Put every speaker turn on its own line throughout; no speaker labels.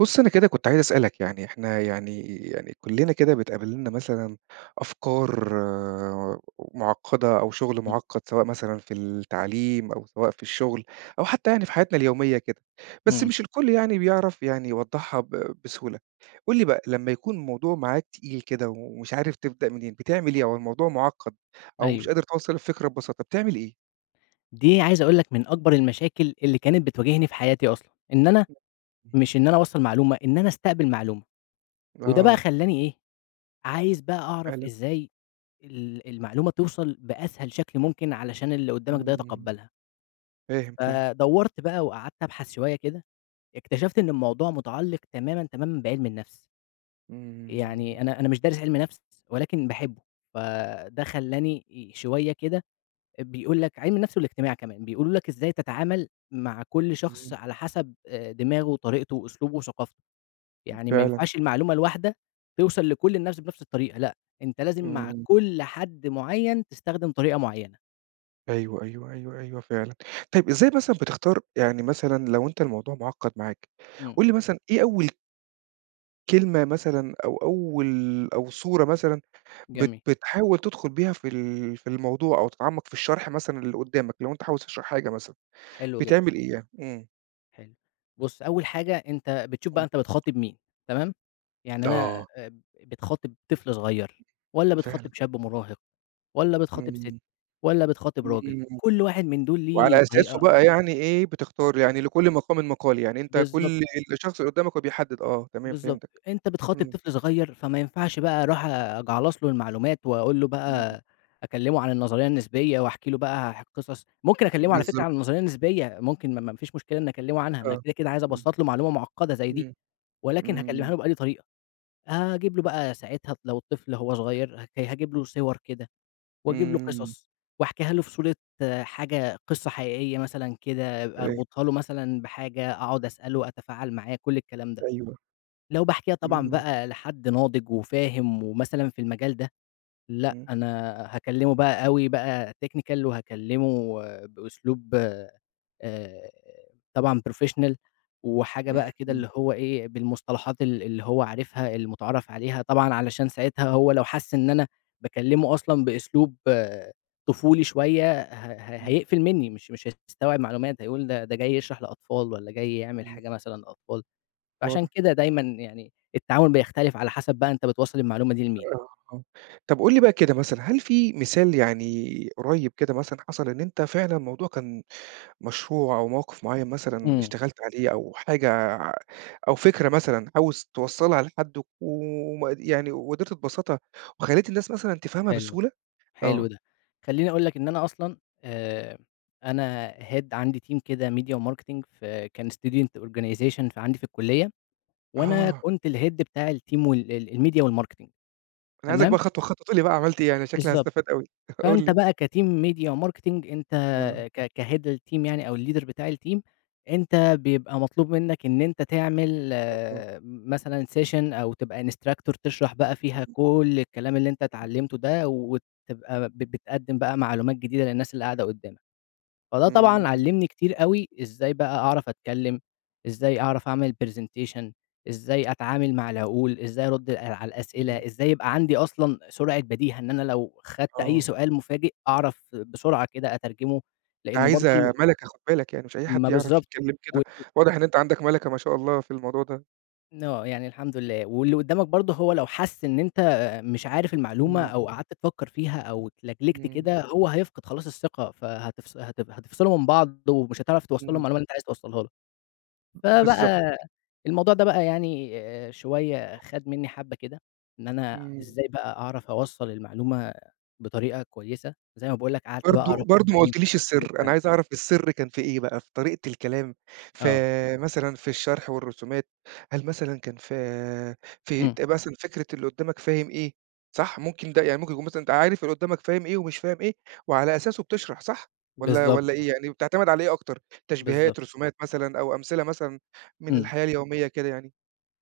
بُص، أنا كده كنت عايز أسألَك، يعني إحنا يعني يعني كلّنا كده بتقابلنا مثلًا أفكار معقدة أو شُغل
امم.
معقد سواء مثلًا في التعليم، أو سواء في الشغل، أو حتى يعني في حياتنا اليومية كده، بس
امم.
مش الكل يعني بيعرَف يعني يوضحها ب بسهولة. قُل لي بقى لمّا يكون الموضوع معاك تقيل كده ومش عارف تبدأ منين بتعمل إيه؟ أو الموضوع معقد أو مش
أيوه.
قادر توصّل الفكرة ببساطة بتعمل إيه؟
دي عايز أقول لَك من أكبر المشاكل اللي كانت بتواجهني في حياتي أصلًا. إن أنا
[unintelligible]
مش إن أنا أوصّل معلومة، إن أنا استقبل معلومة. وده بقى
آه.
خلّاني إيه، عايز بقى أعرَف
فعلًا.
إزاي ال المعلومة توصَل بأسهل شكل ممكن، علشان اللي قدامك ده
امم،
يتقبلها.
فاهم فاهم.
فدورْت بقى وقعدْت أبحث شوية كده، اكتشفْت إن الموضوع متعلق تمامًا تمامًا بعلم النفْس. يعني
امم.
أنا أنا مش دارس علْم نفْس ولكن باحبه، فده خلّاني ي شوية كده، بيقول لَك علْم النفْس والاجتماع كمان، بيقولوا لَك إزاي تتعامل مع كُل
امم.
شخص على حسب آآ، دماغه وطريقته وأسلوبه وثقافته. يعني ما
فعلًا.
ينفعش المعلومة الواحدة توصَل لكل الناس بنفْس الطريقة لأ، أنتَ لازم مع
امم.
كل حد معين تستخدم طريقة معينة.
أيوه، أيوه، أيوه، أيوه فعلًا، طيب إزاي مثلًا بتختار يعني مثلًا لو أنت الموضوع معقد معاك،
إمم.
قل لي مثلًا إيه أول كلمة مثلًا أو أول أو صورة مثلًا، بت
جميل.
بتحاول تدخل بها في ال في الموضوع أو تتعمق في الشرح مثلًا للي قدامك، لو أنت عاوز تشرح حاجة مثلًا،
حلو جدًا.
بتعمل إيه يعني؟ إمم.
حلو، بُصّ أول حاجة أنت بتشوف
امم.
بقى أنت بتخاطب مين، تمام؟ يعني أنا
آه.
اب بتخاطب طفل صغيّر، والّا
فعلًا.
بتخاطب شاب مراهق، والّا بتخاطب ست،
امم.
والّا بتخاطب راجل،
إمم،
كُلّ واحد من دول ليه
وعلى أساسه
طريقة
بقى يعني إيه بتختار، يعني لكل مقامِِ مَقال، يعني أنت
بالضبط
كل
كده.
الشخص اللي قدامك هو بيحدد آه تمام.
بالضبط،
فهمتك،
أنت بتخاطب
امم.
طفل صغيّر، فما ينفعش بقى أروح أجعلص له المعلومات، وأقول له
إمم.
بقى أكلمه عن النظرية النسبية واحكي له بقى ح قصص، ممكن أكلمه على فكرة
بالضبط.
عن النظرية النسبية، ممكن ما ما ما فيش مشكلة إن أكلمه عنها، أنا
آه،
كده كده عايز
إمم.
أبسّط له معلومة معقدة زي دي،
إمم،
ولكن هاكلمها
امم.
له بأنهي طريقة؟ أجيب له بقى ساعتها لو الطفل لو هو صغير ه هاجيب له صور كده، واجيب له
إمم.
قصص وأحكيها له في صورة حاجة قصة حقيقية مثلًا كده
[unintelligible]
أربطها له مثلًا بحاجة، أقعد أسأله وأتفاعل معاه، كُلّ الكلام ده،
أيوه.
لو باحكيها طبعًا
إمم.
بقى لحد ناضج وفاهم ومثلًا في المجال ده، لأ
امم.
أنا هاكلمه بقى أوي بقى technical وهاكلمه بأسلوب، آآ، طبعًا professional وحاجة
امم،
بقى كده
إمم.
اللي هو إيه، بالمصطلحات ال اللي هو عارفها، المتعارف عليها طبعًا علشان ساعتها هو لو حس إن أنا باكلمه أصلًا بأسلوب
[unintelligible]
طفولي شوية ه ه
إمم.
هيقفل مني، مش مش هيستوعب معلومات هيقول ده ده جاي يشرح لأطفال، والّا جاي يعمل
امم.
حاجة مثلًا للأطفال، فعشان
واضح.
كده دايمًا يعني التعامل بيختلف على حسب بقى أنت بتوصّل المعلومة دي لمين؟
آه، آه، طب قُل لي بقى كده مثلًا هل في مثال يعني قريّب كده مثلًا حصل إن أنت فعلًا موضوع كان مشروع أو موقف معين مثلًا
إمم.
اشتغلت عليه، أو حاجة أو فكرة مثلًا عاوز توصّلها لحد وم يعني وقدرت تبسّطها وخلّيت الناس مثلًا تفهمها
حلو،
بسهولة؟
حلو
آه.
ده، خليني أقول لك إن أنا أصلًا، آآ، أنا head عندي team كده ميديا وmarketing في كان student organization ف عندي في الكلية، وأنا
آه.
كنت الhead بتاع الteam وال ال الميديا والmarketing
أنا عايزك بقى
تمام؟
خطوة خطوة تقول لي بقى عملت إيه؟ أنا شكلي
بالضبط،
هاستفاد أوي. قل
فأنت
لي.
بقى كteam ميديا، وmarketing أنت
آه.
ك كhead الteam يعني أو الleader بتاع الteam، أنت بيبقى مطلوب منك إن أنت تعمل
اها.
مثلًا session أو تبقى instructor تشرح بقى فيها كُلّ الكلام اللي أنت اتعلمته ده، وتبقى ب بتقدم بقى معلومات جديدة للناس اللي قاعدة قدامك، فده
إمم،
طبعًا
إمم.
علّمني كتير أوي إزاي بقى أعرف أتكلم، إزاي أعرف أعمل presentation، إزاي أتعامل مع العقول، إزاي أرد ال على
إمم.
الأسئلة، إزاي يبقى عندي أصلًا سرعة بَدِيهة، إن أنا لو خدت أي
آه.
سؤال مفاجئ أعرف بسرعة كده أترجمه،
دا
لأن برضو ال
عايزة مَلَكة خد بالك يعني، مش أي حد
ما
يعرف
بالضبط
يتكلم كده،
و [unintelligible]
واضح إن أنت عندك مَلَكة ما شاء الله في الموضوع ده.
آه يعني الحمد لله. واللي قُدّامك برضه هو لو حَس إن أنت مش عارف المعلومة
امم.
أو قعَدت تفكّر فيها أو اتلجلِجْت
امم.
كده هو هيفقِد خلاص الثقة، فهتفص هت هتِفصِلوا من بعض، ومش هتعرَف توصَّل له
امم.
المعلومة اللي أنت عايز توصَّلها له.
ب بالضبط
فبقى، الموضوع ده بقى يعني آآ، شوية خَد منِّي حَبّة كده، إن أنا
امم.
إزاي بقى أعرَف أوصَّل المعلومة بطريقة كويسة، زي ما باقول لك قعَدت بقى أقرا
برضه برضه
في
ما
عِلم
قُلتليش
النفس وكلّ
السِّر، أنا
الكلام ده.
عايز أعرَف السِّر كان في إيه بقى، في طريقة الكلام ف
آه.
مثلًا في الشرح والرسومات، هل مثلًا كان في في
امم.
أنت مثلًا فكرة اللي قُدّامك فاهم إيه، صح؟ ممكن ده، يعني ممكن يكون مثلًا أنت عارِف اللي قُدّامك فاهم إيه ومش فاهم إيه وعلى أساسُه بتشرَح صح؟ والّا
بالضبط
والّا
كده.
إيه، يعني بتعتمِد على إيه أكتر،
بالضبط.
تشبيهات، رسومات مثلًا أو أمثلة مثلًا من
امم.
الحياة اليومية، كده يعني؟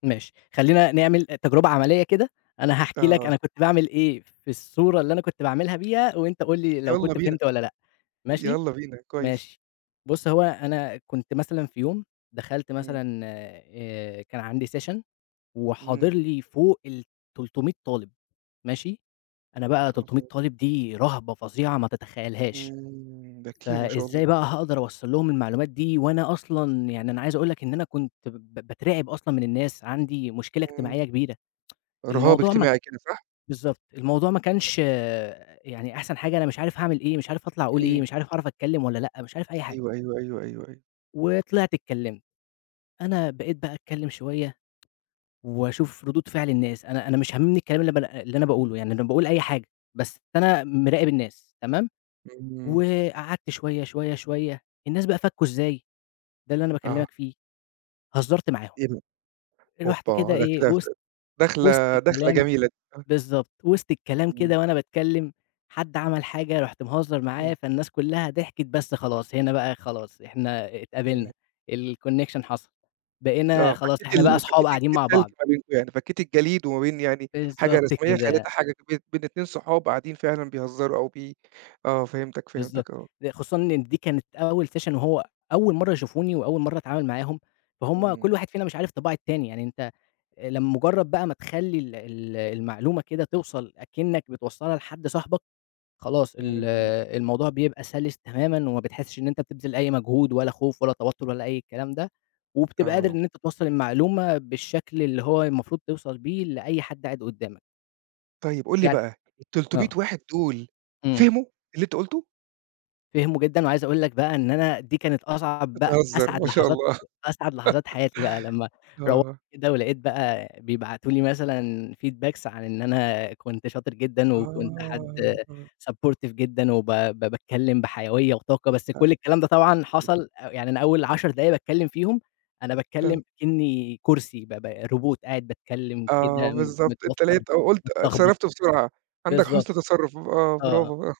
ماشي، خلّينا نعمل تجربة عملية كده، أنا هاحكي لك
آه.
أنا كنت باعمل إيه في الصورة اللي أنا كنت باعملْها بيها وأنت قُل لي لو
يالّا
كنت
بينا،
فهِمت والّا لأ، ماشي؟
يالّا بينا. كويس.
ماشي. بُص هو أنا كنت مثلًا في يوم دخَلت
امم.
مثلًا آآ كان عندي سيشن وحاضر
امم.
لي فوق ال300 طالِب، ماشي؟ أنا
ما
بقى
شاء
300
الله!
طالِب دي رهبة فظيعة ما تتخيّلهاش.
امم، ده كتير ما شاء الله!
فإزاي بقى هاقدَر أوصَّل لهم المعلومات دي وأنا أصلًا، يعني أنا عايز أقول لك إن أنا كنت ب ب باترعِب أصلًا من الناس، عندي مشكلة
امم.
إجتماعية كبيرة.
رهاب
الموضوع ما
اجتماعي كده، صح؟
بالضبط الموضوع ما
[unintelligible]
كانش آآ، يعني أحسَن حاجة، أنا مش عارِف هاعمل إيه، مش عارف هاطلَع أقول إيه،
امم.
مش عارف هاعرف أتكلِّم والّا لأ، مش عارف أي حاجة.
أيوه، أيوه، أيوه، أيوه، أيوه.
وطلِعت اتكلّمت. أنا بقيت بقى أتكلّم شوية وأشوف ردود فِعل الناس، أنا أنا مش هامِمني الكلام اللي ب اللي أنا باقوله، يعني أنا باقول أي حاجة، بس أنا م مِراقب الناس، تمام؟
إمم.
وقعَدت شوية، شوية، شوية، الناس بقى فَكُّوا إزاي، ده اللي أنا
آه.
باكلّمك فيه، هزّرت معاهم.
إيه ده!
رُحت كده
أوبّا! ده
إيه
كده ف
وِسط وِسط
داخلة داخلة
الكلام
جميلة دي، صح؟
بالضبط وِسط الكلام
[unintelligible]
كده وأنا باتكلّم حد عمل حاجة رُحت مهزّر
إمم.
معاه فالناس كلّها ضحكِت، بس خلاص هنا بقى خلاص، إحنا
إمم.
اتقابلنا الconnection حصَل، بقينا
آه
خلاص
فكّيت
إحنا بقى
ال
أصحاب
فكّيت
قاعدين
الت
مع
التلج
بعض.
ما بينكم يعني، فكّيت الجليد وما بين يعني حاجة
بالضبط
رسميّة، خلّيتها
كده.
حاجة بين بين 2 صُحاب قاعدين فعلًا بيهزّروا أو بي آه فهِمتك،
بالضبط
فهِمتك، آه.
د خصوصًا إن دي كانت أول سيشن وهو أول مرَّة يشوفوني، وأول مرَّة أتعامل معاهم، فهُم كلّ
إمم.
واحد فينا مش عارف طباع التاني، يعني أنت لمجرّد بقى ما تخلّي ال ال المعلومة كده توصَل أكنَّك بتوصّلها لحد صاحبك، خلاص ال
اهم.
الموضوع بيبقى سَلِس تمامًا وما بتحسّش إن أنت بتبذِل أي مجهود ولا خوف ولا توتُّر ولا أي الكلام ده، وبتبقى قادر
آه.
إن أنت توصّل المعلومة بالشكل اللي هو المفروض توصَل بيه لأي حد قاعد قُدّامك.
طيب قل لي
يعني
بقى، 300
آه.
واحد دول
امم.
فهموا اللي أنتَ قلته؟
فهموا جدًا، وعايز أقول لك بقى إن أنا دي كانت أصعب بقى
بتهزر!
أسعد
ما شاء
لحظات
الله.
أسعد لحظات حياتي بقى لمّا روّحت
آه.
كده ولقيت بقى بيبعتوا لي مثلًا feedbacks عن إن أنا كنت شاطر جدًا، وكنت حد
آه، آه.
supportive جدًا، وب ب باتكلّم بحيوية وطاقة. بس
أ.
كل الكلام ده طبعًا
[unintelligible]
حصل أ يعني أنا أوّل 10 دقايق باتكلّم فيهم أنا
آآ
باتكلّم كأني كرسي ب ب روبوت قاعد باتكلّم كده
آه بالضبط. أنت
متوتر،
لقيت أو قلت
متلخبط.
اتصرفت بسرعة. عندك
بالضبط.
حُسن تصرف آه.
آه، آه.
براڨو.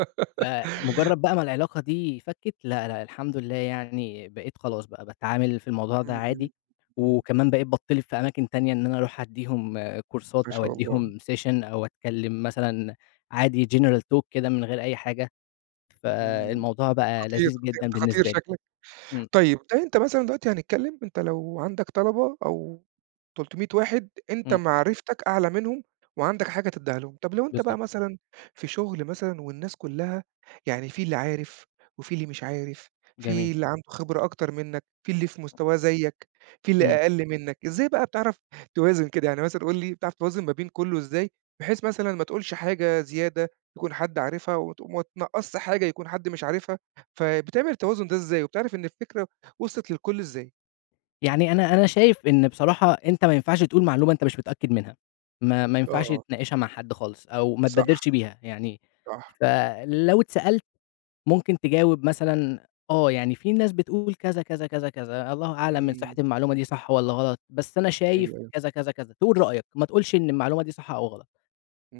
فمجرد بقى ما العلاقة دي فكت. لا، لا الحمد لله يعني بقيت خلاص بقى باتعامل في الموضوع ده
امم. امم.
عادي،
امم.
وكمان بقيت بتطلب في أماكن تانية إن أنا أروح أديهم كورسات،
ما
أو
شاء الله.
أديهم session، أو أتكلّم مثلًا عادي general talk كده من غير أي حاجة.
امم.
فالموضوع بقى
خطير
لذيذ
خطير،
جدًا
أنت خطير
بالنسبة لي.
شكلّك.
امم.
طيّب، أنت مثلًا دلوقتي هنتكلّم أنت لو عندك طلبة، أو 300 واحد أنت
امم.
معرفتك أعلى منهم، وعندك حاجة تديها لهم. طب لو أنت بقى
بالضبط.
مثلًا في شغل مثلًا، والناس كلّها يعني في اللي عارف، وفي اللي مش عارف،
جميل.
في اللي عنده خبرة أكتر منّك، في اللي في مستواه زيك، في اللي
امم.
أقل منّك. إزاي بقى بتعرف توازن كده؟ يعني مثلًا قل لي بتعرف توازن ما بين كلّه إزاي، بحيث مثلًا ما تقولش حاجة زيادة يكون حد عارفها وت ما تنقصش حاجة يكون حد مش عارفها؟ فبتعمل التوازن ده إزاي؟ وبتعرف إن الفكرة وصلت للكل إزاي؟
يعني أنا أنا شايف إنه بصراحة أنت ما ينفعش تقول معلومة أنت مش متأكد منها. ما ما ينفعش
آه.
تناقشها مع حد خالص أو ما
صح،
تبادرش بيها يعني
صح.
فلو اتسألت، ممكن تجاوب مثلًا آه يعني في ناس بتقول كذا، كذا، كذا، كذا، الله أعلم من صحة
امم.
المعلومة دي صح والّا غلط، بس أنا شايف
أيوه
كذا، كذا، كذا، تقول رأيك ما تقولش إن المعلومة دي صح أو غلط.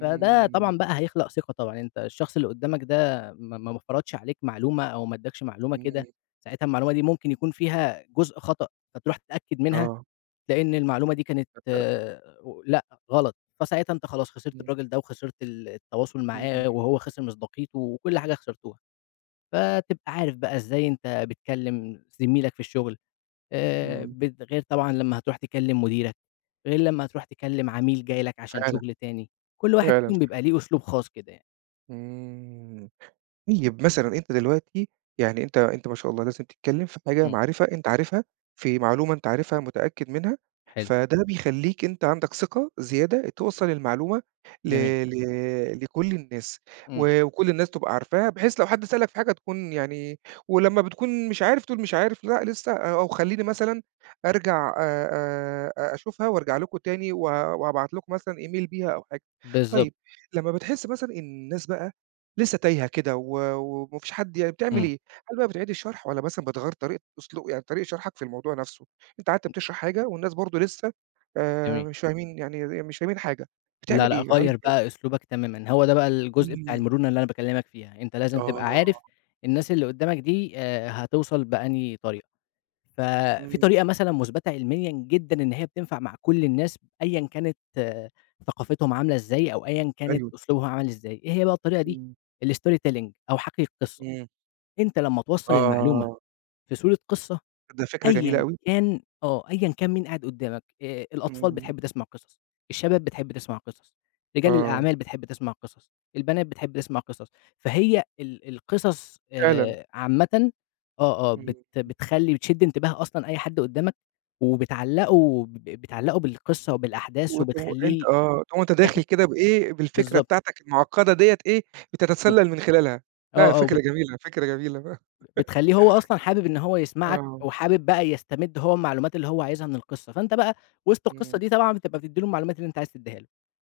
فده طبعًا بقى هيخلق ثقة طبعًا، أنت الشخص اللي قدامك ده، ما ما ما فرضش عليك معلومة أو ما اداكش معلومة كده،
امم.
ساعتها المعلومة دي ممكن يكون فيها جزء خطأ، فتروح تتأكد منها،
آه.
تلاقي إن المعلومة دي كانت
ت ت
لأ غلط، فساعتها أنت خلاص خسرت
امم.
الراجل ده وخسرت ال التواصل
امم
معاه
[unintelligible]
وهو خسر مصداقيته وكل حاجة خسرتوها. فتبقى عارف بقى إزاي أنت بتكلم زميلك في الشغل، آآ،
امم.
ب غير طبعًا لمّا هتروح تكلم مديرك، غير لما هتروح تكلم عميل جاي لك عشان
فعلًا،
شغل تاني. كل واحد
فعلًا
فيهم
اشتغل
بيبقى ليه أسلوب خاص كده يعني.
امم طيب مثلًا أنت دلوقتي، يعني أنت أنت ما شاء الله لازم تتكلم في حاجة
امم.
معرفة أنت عارفها، في معلومة أنت عارفها متأكد منها،
حلو.
فده بيخليك أنت عندك ثقة زيادة توصّل المعلومة ل
جميل.
ل لكل الناس
امم.
و وكل الناس تبقى عارفاها، بحيث لو حد سألك في حاجة تكون يعني ولما بتكون مش عارف بتقول مش عارف لأ لسه أو خليني مثلًا أرجع آآ، آآ أشوفها وأرجع لكم تاني و وأبعت لكم مثلًا Email بيها أو حاجة.
بالضبط.
طيب لما بتحس مثلًا إن الناس بقى لسه تايهة كده و وما فيش حد يعني بتعمل
امم.
إيه؟ هل بقى بتعيد الشرح والّا مثلًا بتغيَّر طريقة أسلوب يعني طريقة شرحك في الموضوع نفسه؟ أنت قعدت بتشرح حاجة والناس برضه لسه، آآ،
جميل.
مش فاهمين يعني ي ي مش فاهمين، حاجة
لا،
بتعمل
لأ
إيه يعالج
غيِّر
ده؟
بقى أسلوبك تمامًا. هو ده بقى الجزء بتاع
امم.
المرونة اللي أنا باكلمك فيها، أنت لازم تبقى
آه.
عارف الناس اللي قدامك دي، آآ، هتوصل بأنهي طريقة ف في
امم.
طريقة مثلًا مثبتة علميًا جدًا إن هي بتنفع مع كل الناس، أيًا كانت ثقافتهم عاملة إزاي أو أيًا كانت
أيوه.
أسلوبهم عامل إزاي، إيه هي بقى الطريقة دي؟
إمم.
الStory Telling أو حَكّي القصة،
امم.
أنت لما توصّل المعلومة
آه
في صورة قصة،
ده الفكرة جميلة
أيًا
أوي.
كان آه أيًا كان مين قاعِد قدامك، آآ، الأطفال
امم.
بتحب تسمع قصص، الشباب بتحب تسمع قصص، رجال
آه.
الأعمال بتحب تسمع قصص، البنات بتحب تسمع قصص. فهي ال القصص،
فعلًا.
آآ، عامةً آه، آه،
امم.
بت
امم.
بتخلي بتشد انتباه أصلًا أي حد قدامك، وبتعلّقه ب بتعلّقه بالقصة وبالأحداث
وت وأنت
وبتخلّيه
آه، وأنت
ياخد
داخل كده بإيه، بالفكرة
بالضبط.
بتاعتك المعقدة ديّة إيه
امم.
بتتسلل من خلالها.
آه،
لا
آه
فكرة
وبت
جميلة، فكرة جميلة
بتخليه هو أصلًا حابب إن هو يسمعك
آه.
وحابب بقى يستمد هو المعلومات اللي هو عايزها من القصة. فأنت بقى وسط القصة
امم.
دي طبعًا بتبقى بتدي له المعلومات اللي أنت عايز تديها له.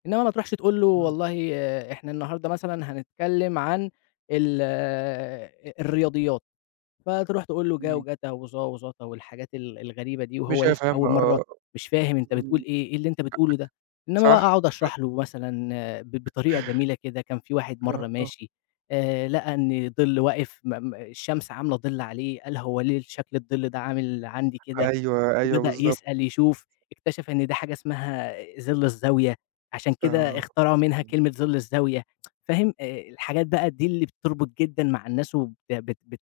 إنما ما تروحش تقول له
امم.
والله إحنا النهارده مثلًا هنتكلم عن ال الرياضيات، فتروح تقول له جا
امم.
وجتا وظا وظتا والحاجات ال الغريبة دي وهو
مش
لسه
هيفهمها
أول مرة،
آه،
مش فاهم أنت
إمم أ
بتقول
أ
إيه، إيه اللي أنت بتقوله ده، إنما بقى
صح
أقعد
[unintelligible]
أشرح له مثلًا ب بطريقة جميلة كده كان في واحد
ليها
مرة
آه.
ماشي، آآ، لقى إن ظِل واقف م م الشمس عاملة ظِل عليه، قال هو ليه شكل الظِل ده عامل عندي كده؟
أيوه، أيوه،
وبدأ
بالضبط.
يسأل، يشوف، اكتشف إن ده حاجة اسمها ظِل الزاوية، عشان كده
آه،
اختراعوا منها
امم.
كلمة ظِل الزاوية فاهم، آآ، الحاجات بقى دي اللي بتربط جدًا مع الناس وبت بت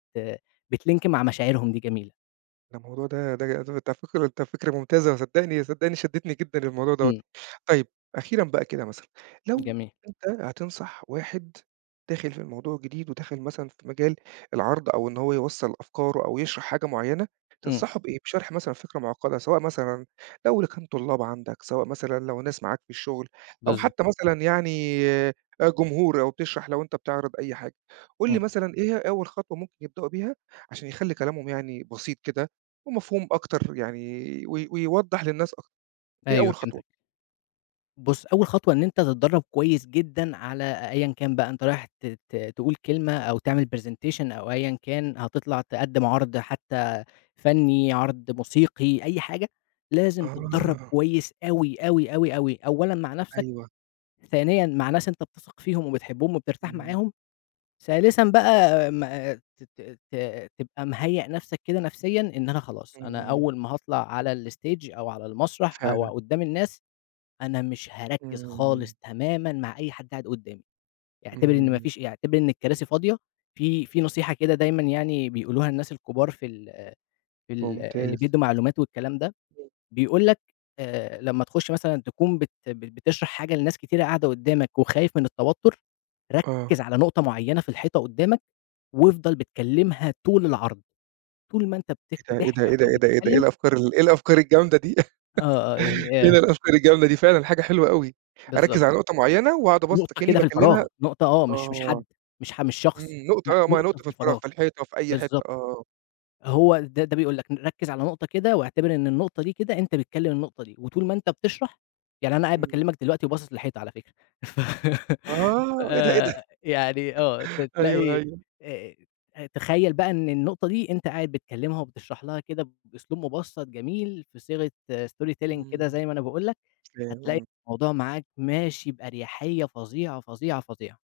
بتlink مع مشاعرهم دي جميلة.
ده الموضوع ده ده ده فكرة ده فكرة ممتازة صدّقني صدّقني شدّتني جدًا للموضوع دَوّة.
إمم.
طيب أخيرًا بقى كده، مثلًا لو
جميل.
أنت هتنصح واحد داخِل في الموضوع جديد وداخل مثلًا في مجال العرْض أو إن هو يوصّل أفكاره أو يِشرَح حاجة معيّنة،
إمم.
تنصحه بإيه؟ بِشرح مثلًا فكرة معقّدة سواء مثلًا لو لكان لطُلّاب عندك، سواء مثلًا لو ناس معاك في الشغل أو
بالضبط.
حتى مثلًا يعني آآ، جمهور أو بتشرَح لو أنت بتعرِض أي حاجة، قل لي
إمم.
مثلًا إيه هي أول خطوة ممكن يبدئوا بيها عشان يخلّي كلامهم يعني بسيط كده ومفهوم أكتر يعني و و ويوضّح للناس أك إيه
أيوه
أول خطوة؟
فهمتك. بُص، أول خطوة إن أنت تتدرّب كويس جدًا على أيًا كان بقى أنت رايح ت ت تقول كلمة أو تِعمل برزنتيشن أو أيًا كان، هتطلَع تقدِّم عرْض حتى فنّي، عرْض موسيقي، أي حاجة. لازم تتدرّب
آه.
كويس أوي، أوي، أوي، أوي، أولًا مع نفْسك،
أيوه.
ثانيًا مع ناس أنت بتثق فيهم وبتحبهم وبترتاح
إمم.
معاهم، ثالثًا بقى ما ت ت ت تبقى مِهيّأ نفْسك كده نفسيًا إن أنا خلاص، أنا
إمم.
أول ما هاطلع على الstage أو على المسرح أو
فعلًا.
قُدّام الناس، أنا مش هاركِّز خالص
إمم.
تمامًا مع أي حد قاعد قُدّامي، اعتبِر إن ما
إمم.
فيش ي اعتبِر إن الكراسي فاضية. في في نصيحة كده دايمًا يعني بيقولوها الناس الكبار في ال في ال اللي
ممتاز.
بيدّوا معلومات والكلام ده،
[unintelligible]
بيقول لك آآ، لمّا تخُش مثلًا تكون بت بت بتشرَح حاجة لناس كتيرة قاعدة قُدّامك وخايف من التوتُّر،
آه.
ركِّز على نُقطة معيّنة في الحيطة قُدّامك، وافضَل بتكلِّمها طول العرض، طول ما أنت بت
إيه ده! إيه ده!
بتحكي
إيه ده!
أو
إيه ده! إيه ده! إيه
بتتكلّم.
الأفكار ال إيه الأفكار الجامدة دي
آه، آه، يعني
إيه ده
آآ.
الأفكار الجامدة دي فعلًا حاجة حلوة أوي!
بالضبط.
أركّز على نُقطة معيّنة وأقعُد أبسّط
نُقطة
أكنّي
كده في
باكلِّمها
الفراغ، نُقطة، آه، مش مش
آه.
حد مش ح مش
إمم.
شخص، لأ
نُقطة آه ما هي
نُقطة
نُقطة
في
في الفراغ،
الفراغ،
في الحيطة، في أي حِتّة،
بالضبط.
آه.
هو ده ده بيقول لك ركِّز على نُقطة كده واعتبِر إن النُّقطة دي كده أنت بتكلِّم النقطة دي وطُول ما أنت بتشرَح يعني أنا قاعد
إمم.
باكلّمك دلوقتي وباصص للحيطة على فكرة. ف
آه! إيه ده! إيه ده!
يعني آه، ت
أيوه،
تلاقي
أيوه.
آآ، تخيّل بقى إن النُّقطة دي أنت قاعد بتكلِّمها وبتشرَح لها كده بأسلوب مُبسّط، جميل في صيغة story telling كده
إمم.
زي ما أنا باقول لك،
فاهم،
هتلاقي
آه.
الموضوع معاك ماشي بأريحيّة فظيعة، فظيعة، فظيعة.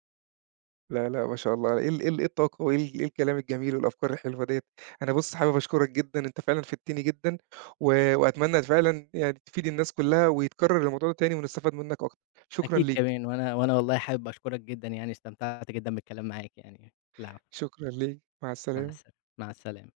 لا، لأ ما شاء الله، إيه ال إيه ال إيه الطاقة وإيه ال الكلام الجميل والأفكار الحلوة دِيّة، أنا بُص، حابب أشكرك جدًا، أنت فعلًا فِدتني جدًا و وأتمنى فعلًا يعني تفيد الناس كلّها ويتكرّر الموضوع ده تاني، ونستفاد منك أكتر. شكرًا
أكيد
ليك.
كمان، وأنا وأنا والله حابب أشكرك جدًا يعني، استمتعت جدًا بالكلام معاك يعني، العفو.
شكرا ليك، مع
مع
السلامة.
السلا مع السلامة.